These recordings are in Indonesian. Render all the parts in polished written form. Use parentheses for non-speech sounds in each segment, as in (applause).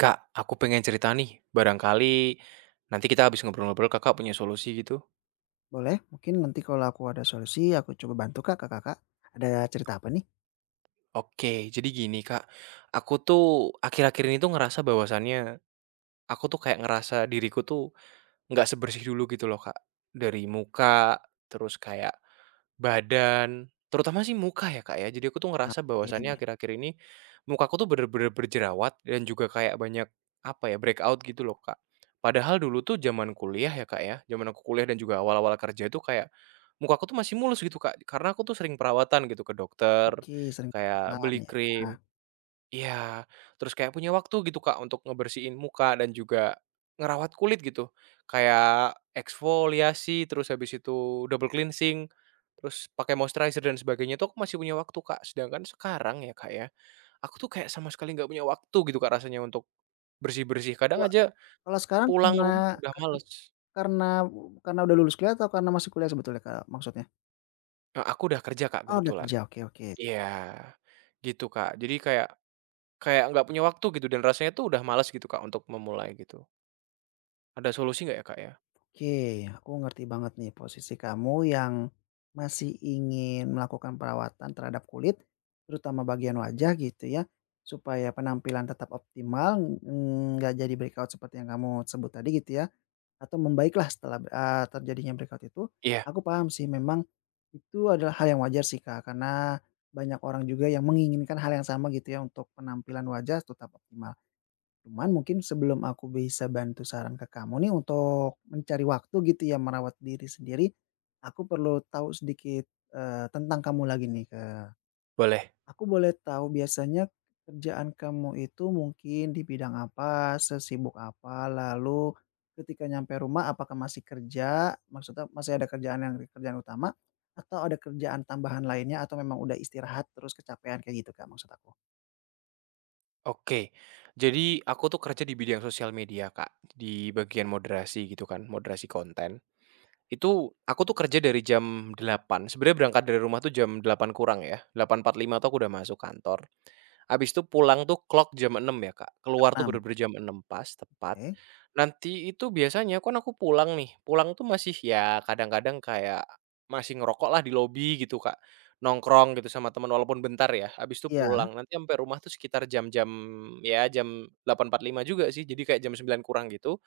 Kak, aku pengen cerita nih. Barangkali nanti kita habis ngobrol-ngobrol, Kakak punya solusi gitu. Boleh, mungkin nanti kalau aku ada solusi aku coba bantu Kak, ke Kakak. Ada cerita apa nih? Oke, jadi gini, Kak. Aku tuh akhir-akhir ini tuh ngerasa bahwasannya aku tuh kayak ngerasa diriku tuh nggak sebersih dulu gitu loh, Kak. Dari muka, terus kayak badan, terutama sih muka ya, Kak, ya. Jadi aku tuh Ah, ngerasa bahwasannya Oke akhir-akhir ini mukaku tuh bener-bener berjerawat dan juga kayak banyak, apa ya, breakout gitu loh, Kak. Padahal dulu tuh zaman kuliah ya, Kak, ya, zaman aku kuliah dan juga awal-awal kerja itu kayak mukaku tuh masih mulus gitu, Kak, karena aku tuh sering perawatan gitu ke dokter, oke, sering kayak rebutan beli ya. krim. Nah, Iya, terus kayak punya waktu gitu, Kak, untuk ngebersihin muka dan juga ngerawat kulit gitu. Kayak eksfoliasi, terus habis itu double cleansing, terus pakai moisturizer dan sebagainya. Tuh aku masih punya waktu, Kak. Sedangkan sekarang ya, Kak, ya, aku tuh kayak sama sekali nggak punya waktu gitu, Kak, rasanya untuk bersih-bersih. Kadang Kalau aja kalau sekarang pulang karena rumah udah karena males. karena karena udah lulus kuliah atau karena masih kuliah sebetulnya Kak, maksudnya? Aku udah kerja, Kak, Oh, udah kebetulan. kerja, oke oke. Iya, gitu, Kak. Jadi kayak kayak nggak punya waktu gitu dan rasanya tuh udah males gitu, Kak, untuk memulai gitu. Ada solusi nggak ya, Kak, ya? Oke, aku ngerti banget nih posisi kamu yang masih ingin melakukan perawatan terhadap kulit, terutama bagian wajah gitu ya, supaya penampilan tetap optimal, nggak jadi breakout seperti yang kamu sebut tadi gitu ya. Atau membaiklah setelah, terjadinya breakout itu, Iya, aku paham sih memang itu adalah hal yang wajar sih Kak, karena banyak orang juga yang menginginkan hal yang sama gitu ya untuk penampilan wajah tetap optimal. Cuman mungkin sebelum aku bisa bantu saran ke kamu nih untuk mencari waktu gitu ya merawat diri sendiri, aku perlu tahu sedikit, tentang kamu lagi nih, ke boleh. Aku boleh tahu biasanya kerjaan kamu itu mungkin di bidang apa, sesibuk apa, lalu ketika nyampe rumah apakah masih kerja? Maksudnya masih ada kerjaan yang kerjaan utama atau ada kerjaan tambahan lainnya atau memang udah istirahat terus kecapean kayak gitu, Kak, maksud aku? Oke. Jadi aku tuh kerja di bidang sosial media, Kak, di bagian moderasi gitu kan, moderasi konten. Itu, aku tuh kerja dari jam delapan, sebenarnya berangkat dari rumah tuh jam 8 kurang ya, 8.45 tuh aku udah masuk kantor. Habis itu pulang tuh clock jam enam ya, Kak, keluar tuh 6, bener-bener jam 6.00 pas, tepat. oke. Nanti itu biasanya kan aku pulang nih, pulang tuh masih ya kadang-kadang kayak masih ngerokok lah di lobi gitu, Kak, nongkrong gitu sama teman walaupun bentar ya, habis itu pulang. Iya, Nanti sampai rumah tuh sekitar jam-jam, ya jam 8.45 juga sih, jadi kayak jam 9 kurang gitu,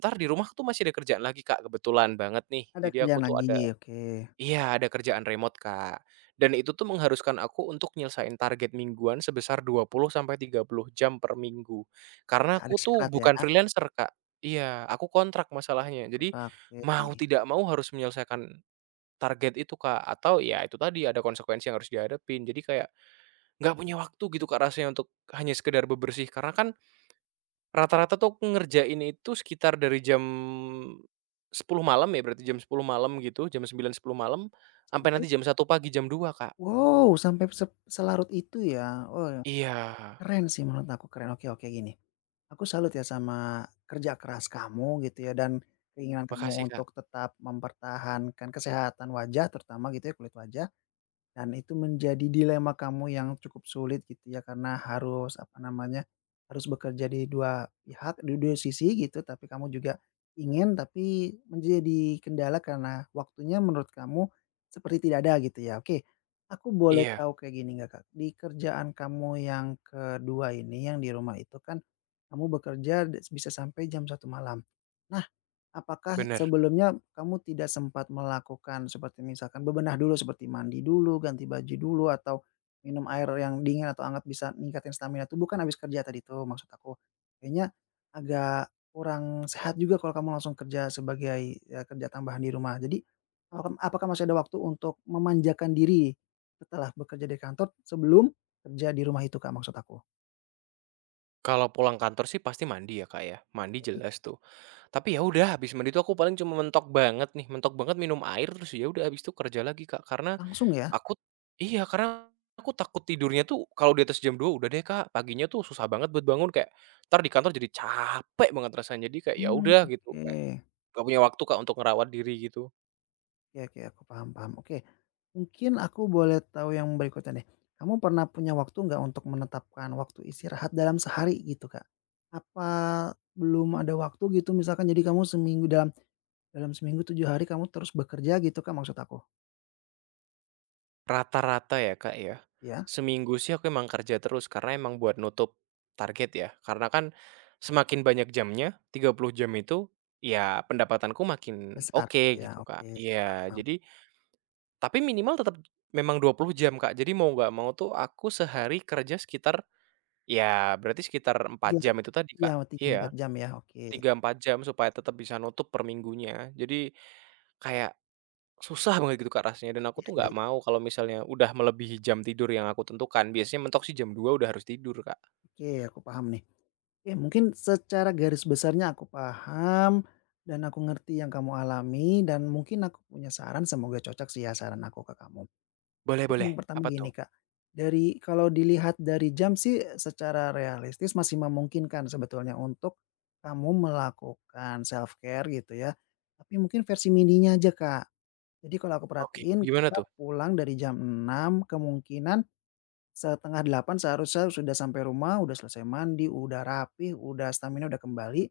ntar di rumah tuh masih ada kerjaan lagi, Kak, kebetulan banget nih. ada Jadi aku kerjaan tuh lagi, ada, oke. iya, ada kerjaan remote, Kak. Dan itu tuh mengharuskan aku untuk nyelesain target mingguan sebesar 20 sampai 30 jam per minggu. Karena Ada aku tuh syarat ya, bukan freelancer, Kak. Iya, aku kontrak masalahnya. Jadi kontrak, oke. mau tidak mau harus menyelesaikan target itu, Kak, atau ya itu tadi ada konsekuensi yang harus dihadapin. Jadi kayak nggak punya waktu gitu, Kak, rasanya untuk hanya sekedar bebersih. Karena kan rata-rata tuh aku ngerjain itu sekitar dari jam 10 malam ya, berarti jam 10 malam gitu, jam sembilan, sepuluh malam, sampai Sampai nanti jam satu pagi, jam dua, Kak. wow, sampai selarut itu ya? Oh. Iya, Keren sih menurut aku, keren. Oke oke gini, aku salut ya sama kerja keras kamu gitu ya dan keinginan makasih, kamu Kak. untuk tetap mempertahankan kesehatan wajah terutama gitu ya, kulit wajah. Dan itu menjadi dilema kamu yang cukup sulit gitu ya, karena harus, apa namanya, harus bekerja di dua pihak, di dua sisi gitu, tapi kamu juga ingin, tapi menjadi kendala karena waktunya menurut kamu seperti tidak ada gitu ya. Oke, aku boleh Iya, tahu kayak gini nggak Kak? Di kerjaan kamu yang kedua ini, yang di rumah itu kan kamu bekerja bisa sampai jam satu malam. Nah, apakah bener. sebelumnya kamu tidak sempat melakukan seperti misalkan bebenah dulu seperti mandi dulu, ganti baju dulu, atau minum air yang dingin atau hangat bisa ningkatin stamina tubuh kan habis kerja tadi tuh maksud aku. Kayaknya agak kurang sehat juga kalau kamu langsung kerja sebagai, ya kerja tambahan di rumah. Jadi, apakah apakah masih ada waktu untuk memanjakan diri setelah bekerja di kantor sebelum kerja di rumah itu Kak maksud aku? Kalau pulang kantor sih pasti mandi ya, Kak, ya, mandi Oke. jelas tuh. Tapi ya udah habis mandi tuh aku paling cuma mentok banget nih, mentok banget minum air, terus ya udah habis itu kerja lagi, Kak, karena Langsung ya? aku, iya, karena aku takut tidurnya tuh kalau di atas jam dua udah deh, Kak, paginya tuh susah banget buat bangun, kayak entar di kantor jadi capek banget rasanya. Jadi kayak ya Mmm. udah gitu, kayak Oke. gak punya waktu, Kak, untuk ngerawat diri gitu. Oke oke, aku paham paham. Oke, mungkin aku boleh tahu yang berikutnya nih. Kamu pernah punya waktu nggak untuk menetapkan waktu istirahat dalam sehari gitu, Kak? Apa belum ada waktu gitu misalkan jadi kamu seminggu dalam dalam seminggu 7 hari kamu terus bekerja gitu, Kak, maksud aku? Rata-rata ya, Kak, ya, Ya? seminggu sih aku emang kerja terus karena emang buat nutup target ya. Karena kan semakin banyak jamnya, 30 jam itu, ya pendapatanku makin Besar oke gitu ya, gitu, oke Kak. Iya, paham. jadi tapi minimal tetap memang 20 jam, Kak. Jadi mau nggak mau tuh aku sehari kerja sekitar. Ya, berarti sekitar empat Iya jam itu tadi, iya Kak. 3, Iya, 4 jam ya, oke. 3 4 jam supaya tetap bisa nutup per minggunya. Jadi, kayak susah banget gitu, Kak, rasanya dan aku Iya tuh iya nggak iya. mau kalau misalnya udah melebihi jam tidur yang aku tentukan. Biasanya mentok sih jam 2 udah harus tidur, Kak. Oke, aku paham nih. Ya mungkin secara garis besarnya aku paham, dan aku ngerti yang kamu alami dan mungkin aku punya saran semoga cocok sih ya saran aku ke kamu. Boleh, Mungkin boleh, yang pertama apa tuh? gini Kak, dari kalau dilihat dari jam sih secara realistis masih memungkinkan sebetulnya untuk kamu melakukan self care gitu ya, tapi mungkin versi mininya aja Kak. Jadi kalau aku Oke, perhatiin gimana Kakak tuh? pulang dari jam 6 kemungkinan setengah delapan seharusnya sudah sampai rumah, udah selesai mandi, udah rapi, udah stamina udah kembali.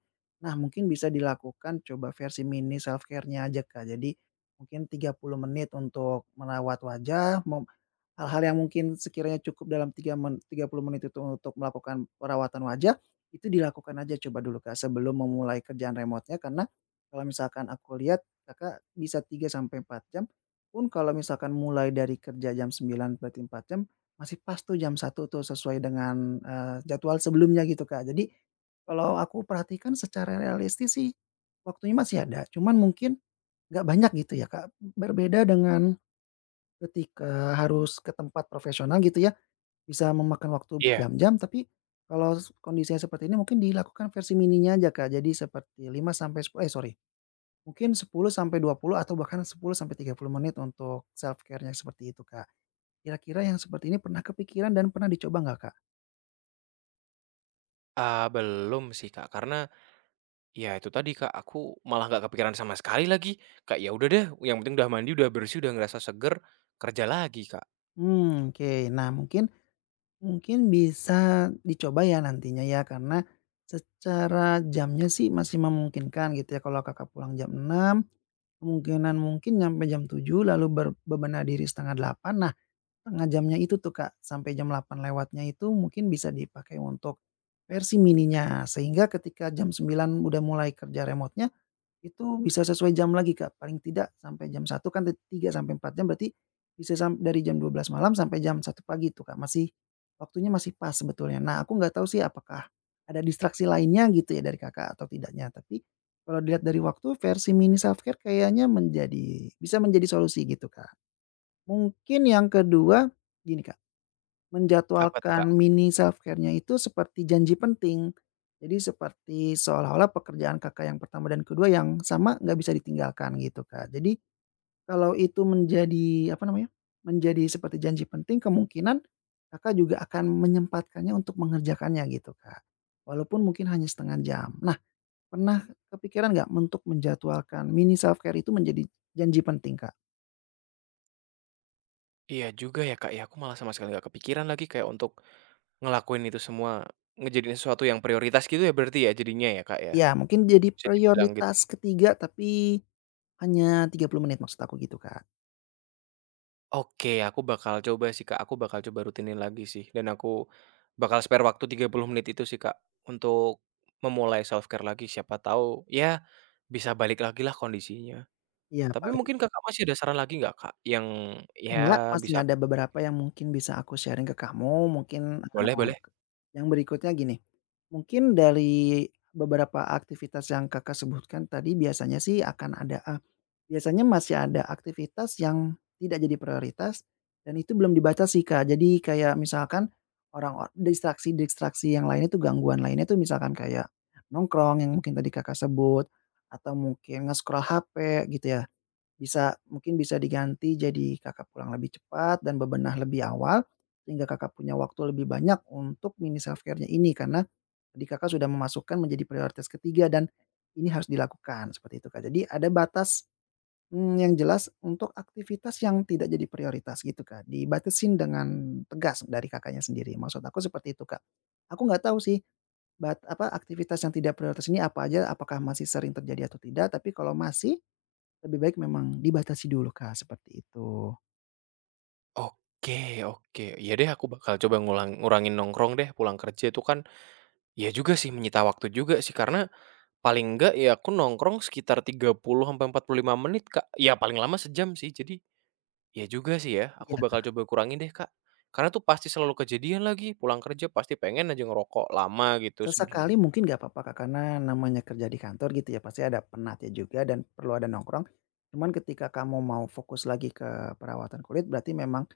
Nah mungkin bisa dilakukan coba versi mini self care-nya aja Kak. Jadi mungkin 30 menit untuk merawat wajah, hal-hal yang mungkin sekiranya cukup dalam 30 menit itu untuk melakukan perawatan wajah, itu dilakukan aja coba dulu, Kak, sebelum memulai kerjaan remote-nya karena kalau misalkan aku lihat Kakak bisa 3 sampai 4 jam, pun kalau misalkan mulai dari kerja jam 9 berarti 4 jam, masih pas tuh jam satu tuh sesuai dengan, jadwal sebelumnya gitu, Kak. Jadi, kalau aku perhatikan secara realistis sih, waktunya masih ada, cuman mungkin nggak banyak gitu ya, Kak, berbeda dengan ketika harus ke tempat profesional gitu ya, bisa memakan waktu Iya. berjam-jam, tapi kalau s kondisinya seperti ini mungkin dilakukan versi mininya aja, Kak. Jadi seperti 5 sampai sepuluh eh, sorry, mungkin 10 sampai 20 atau bahkan 10 sampai 30 menit untuk self-care-nya seperti itu, Kak. Kira-kira yang seperti ini pernah kepikiran dan pernah dicoba nggak, Kak? Belum sih, Kak, karena ya itu tadi, Kak, aku malah nggak kepikiran sama sekali lagi. Kak, ya udah deh, yang penting udah mandi, udah bersih, udah ngerasa seger, kerja lagi, Kak. Hmm oke. Nah, mungkin mungkin bisa dicoba ya nantinya ya, karena secara jamnya sih masih memungkinkan gitu ya, kalau Kakak pulang jam enam kemungkinan mungkin nyampe jam tujuh, lalu bebenah diri setengah delapan. Nah, tengah jamnya itu tuh, Kak, sampai jam delapan lewatnya itu mungkin bisa dipakai untuk versi mininya. Sehingga ketika jam sembilan udah mulai kerja remote itu bisa sesuai jam lagi, Kak, paling tidak sampai jam satu kan 3 sampai 4 jam berarti bisa sam dari jam dua belas malam sampai jam satu pagi itu Kak, masih waktunya masih pas sebetulnya. Nah, aku nggak tahu sih apakah ada distraksi lainnya gitu ya dari Kakak atau tidaknya, tapi kalau dilihat dari waktu versi mini self-care kayaknya bisa menjadi solusi gitu, Kak. Mungkin yang kedua gini, Kak. Apa tuh, Kak? Menjadwalkan mini self-care-nya itu seperti janji penting. Jadi seperti seolah-olah pekerjaan Kakak yang pertama dan kedua yang sama nggak bisa ditinggalkan gitu, Kak. Jadi kalau itu menjadi, apa namanya, menjadi seperti janji penting kemungkinan Kakak juga akan menyempatkannya untuk mengerjakannya gitu, Kak. Walaupun mungkin hanya setengah jam. Nah, pernah kepikiran nggak untuk menjadwalkan mini self-care itu menjadi janji penting, Kak? Iya juga ya, Kak, ya, aku malah sama sekali nggak kepikiran lagi kayak untuk ngelakuin itu semua, ngejadiin sesuatu yang prioritas gitu ya berarti ya jadinya ya, Kak, ya? Ya mungkin jadi Bisa dibilang gitu. prioritas ketiga tapi hanya 30 menit maksud aku gitu, Kak. Oke, aku bakal coba sih, Kak, aku bakal coba rutinin lagi sih dan aku bakal spare waktu 30 menit itu sih, Kak, untuk memulai self-care lagi, siapa tahu ya bisa balik lagi lah kondisinya. Iya Tapi paling mungkin Kakak masih ada saran lagi nggak, Kak, yang ya enggak, masih bisa, ada beberapa yang mungkin bisa aku sharing ke kamu, mungkin, Mhm. boleh boleh? yang berikutnya gini, mungkin dari beberapa aktivitas yang Kakak sebutkan tadi biasanya sih akan ada, biasanya masih ada aktivitas yang tidak jadi prioritas dan itu belum dibaca sih, Kak. Jadi kayak misalkan orang or distraksi-distraksi yang lainnya tuh, gangguan lainnya tuh misalkan kayak nongkrong yang mungkin tadi Kakak sebut, atau mungkin nge-scroll HP gitu ya. Bisa mungkin bisa diganti jadi Kakak pulang lebih cepat dan bebenah lebih awal, sehingga Kakak punya waktu lebih banyak untuk mini self care-nya ini, karena tadi Kakak sudah memasukkan menjadi prioritas ketiga dan ini harus dilakukan, seperti itu, Kak. Jadi ada batas, yang jelas untuk aktivitas yang tidak jadi prioritas gitu, Kak, dibatasin dengan tegas dari Kakaknya sendiri, maksud aku seperti itu, Kak. Aku nggak tahu sih aktivitas yang tidak prioritas ini apa aja, apakah masih sering terjadi atau tidak, tapi kalau masih lebih baik memang dibatasi dulu, Kak, seperti itu. Oke, oke, iya deh, aku bakal coba ngurangin nongkrong deh pulang kerja itu kan. Iya juga sih, menyita waktu juga sih, karena paling enggak ya aku nongkrong sekitar 30 sampai 45 menit, Kak. Ya paling lama sejam sih. Jadi, iya juga sih ya, aku Iya, bakal coba kurangin deh, Kak. Karena tuh pasti selalu kejadian lagi, pulang kerja pasti pengen aja ngerokok lama gitu sesekali sebenarnya. mungkin nggak apa-apa, Kak, karena namanya kerja di kantor gitu ya pasti ada penatnya juga dan perlu ada nongkrong. Cuman ketika kamu mau fokus lagi ke perawatan kulit berarti memang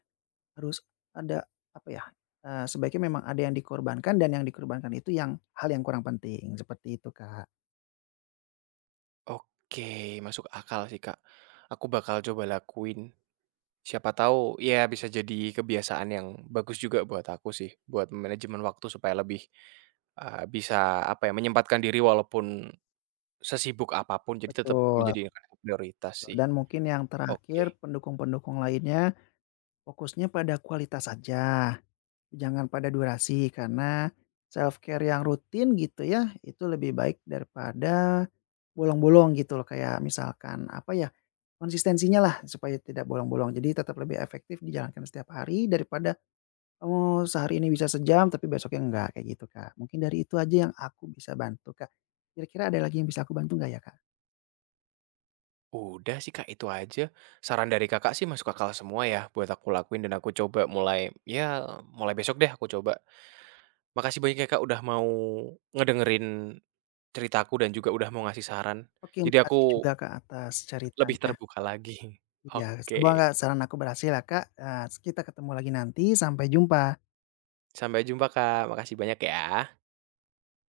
harus ada apa ya, sebaiknya memang ada yang dikorbankan dan yang dikorbankan itu yang hal yang kurang penting, seperti itu, Kak. Oke, masuk akal sih, Kak. Aku bakal coba lakuin. Siapa tahu ya bisa jadi kebiasaan yang bagus juga buat aku sih, buat manajemen waktu supaya lebih, bisa apa ya, menyempatkan diri walaupun sesibuk apapun, jadi tetap Betul, menjadi prioritas sih. dan mungkin yang terakhir Oke, pendukung-pendukung lainnya fokusnya pada kualitas saja. Jangan pada durasi karena self-care yang rutin gitu ya, itu lebih baik daripada bolong-bolong gitu loh, kayak misalkan apa ya, konsistensinya lah supaya tidak bolong-bolong. Jadi tetap lebih efektif dijalankan setiap hari daripada kamu sehari ini bisa sejam tapi besoknya enggak, kayak gitu, Kak. Mungkin dari itu aja yang aku bisa bantu, Kak. Kira-kira ada lagi yang bisa aku bantu nggak ya, Kak? udah sih, Kak, itu aja. Saran dari Kakak sih masuk akal semua ya buat aku lakuin dan aku coba mulai, ya mulai besok deh aku coba. Makasih banyak ya, Kak, udah mau ngedengerin ceritaku dan juga udah mau ngasih saran. Oke, Jadi makasih aku juga, Kak, atas lebih ceritanya. terbuka lagi. (laughs) Iya, Oke, semoga saran aku berhasil ya, Kak, kita ketemu lagi nanti, sampai jumpa. sampai jumpa, Kak, makasih banyak ya.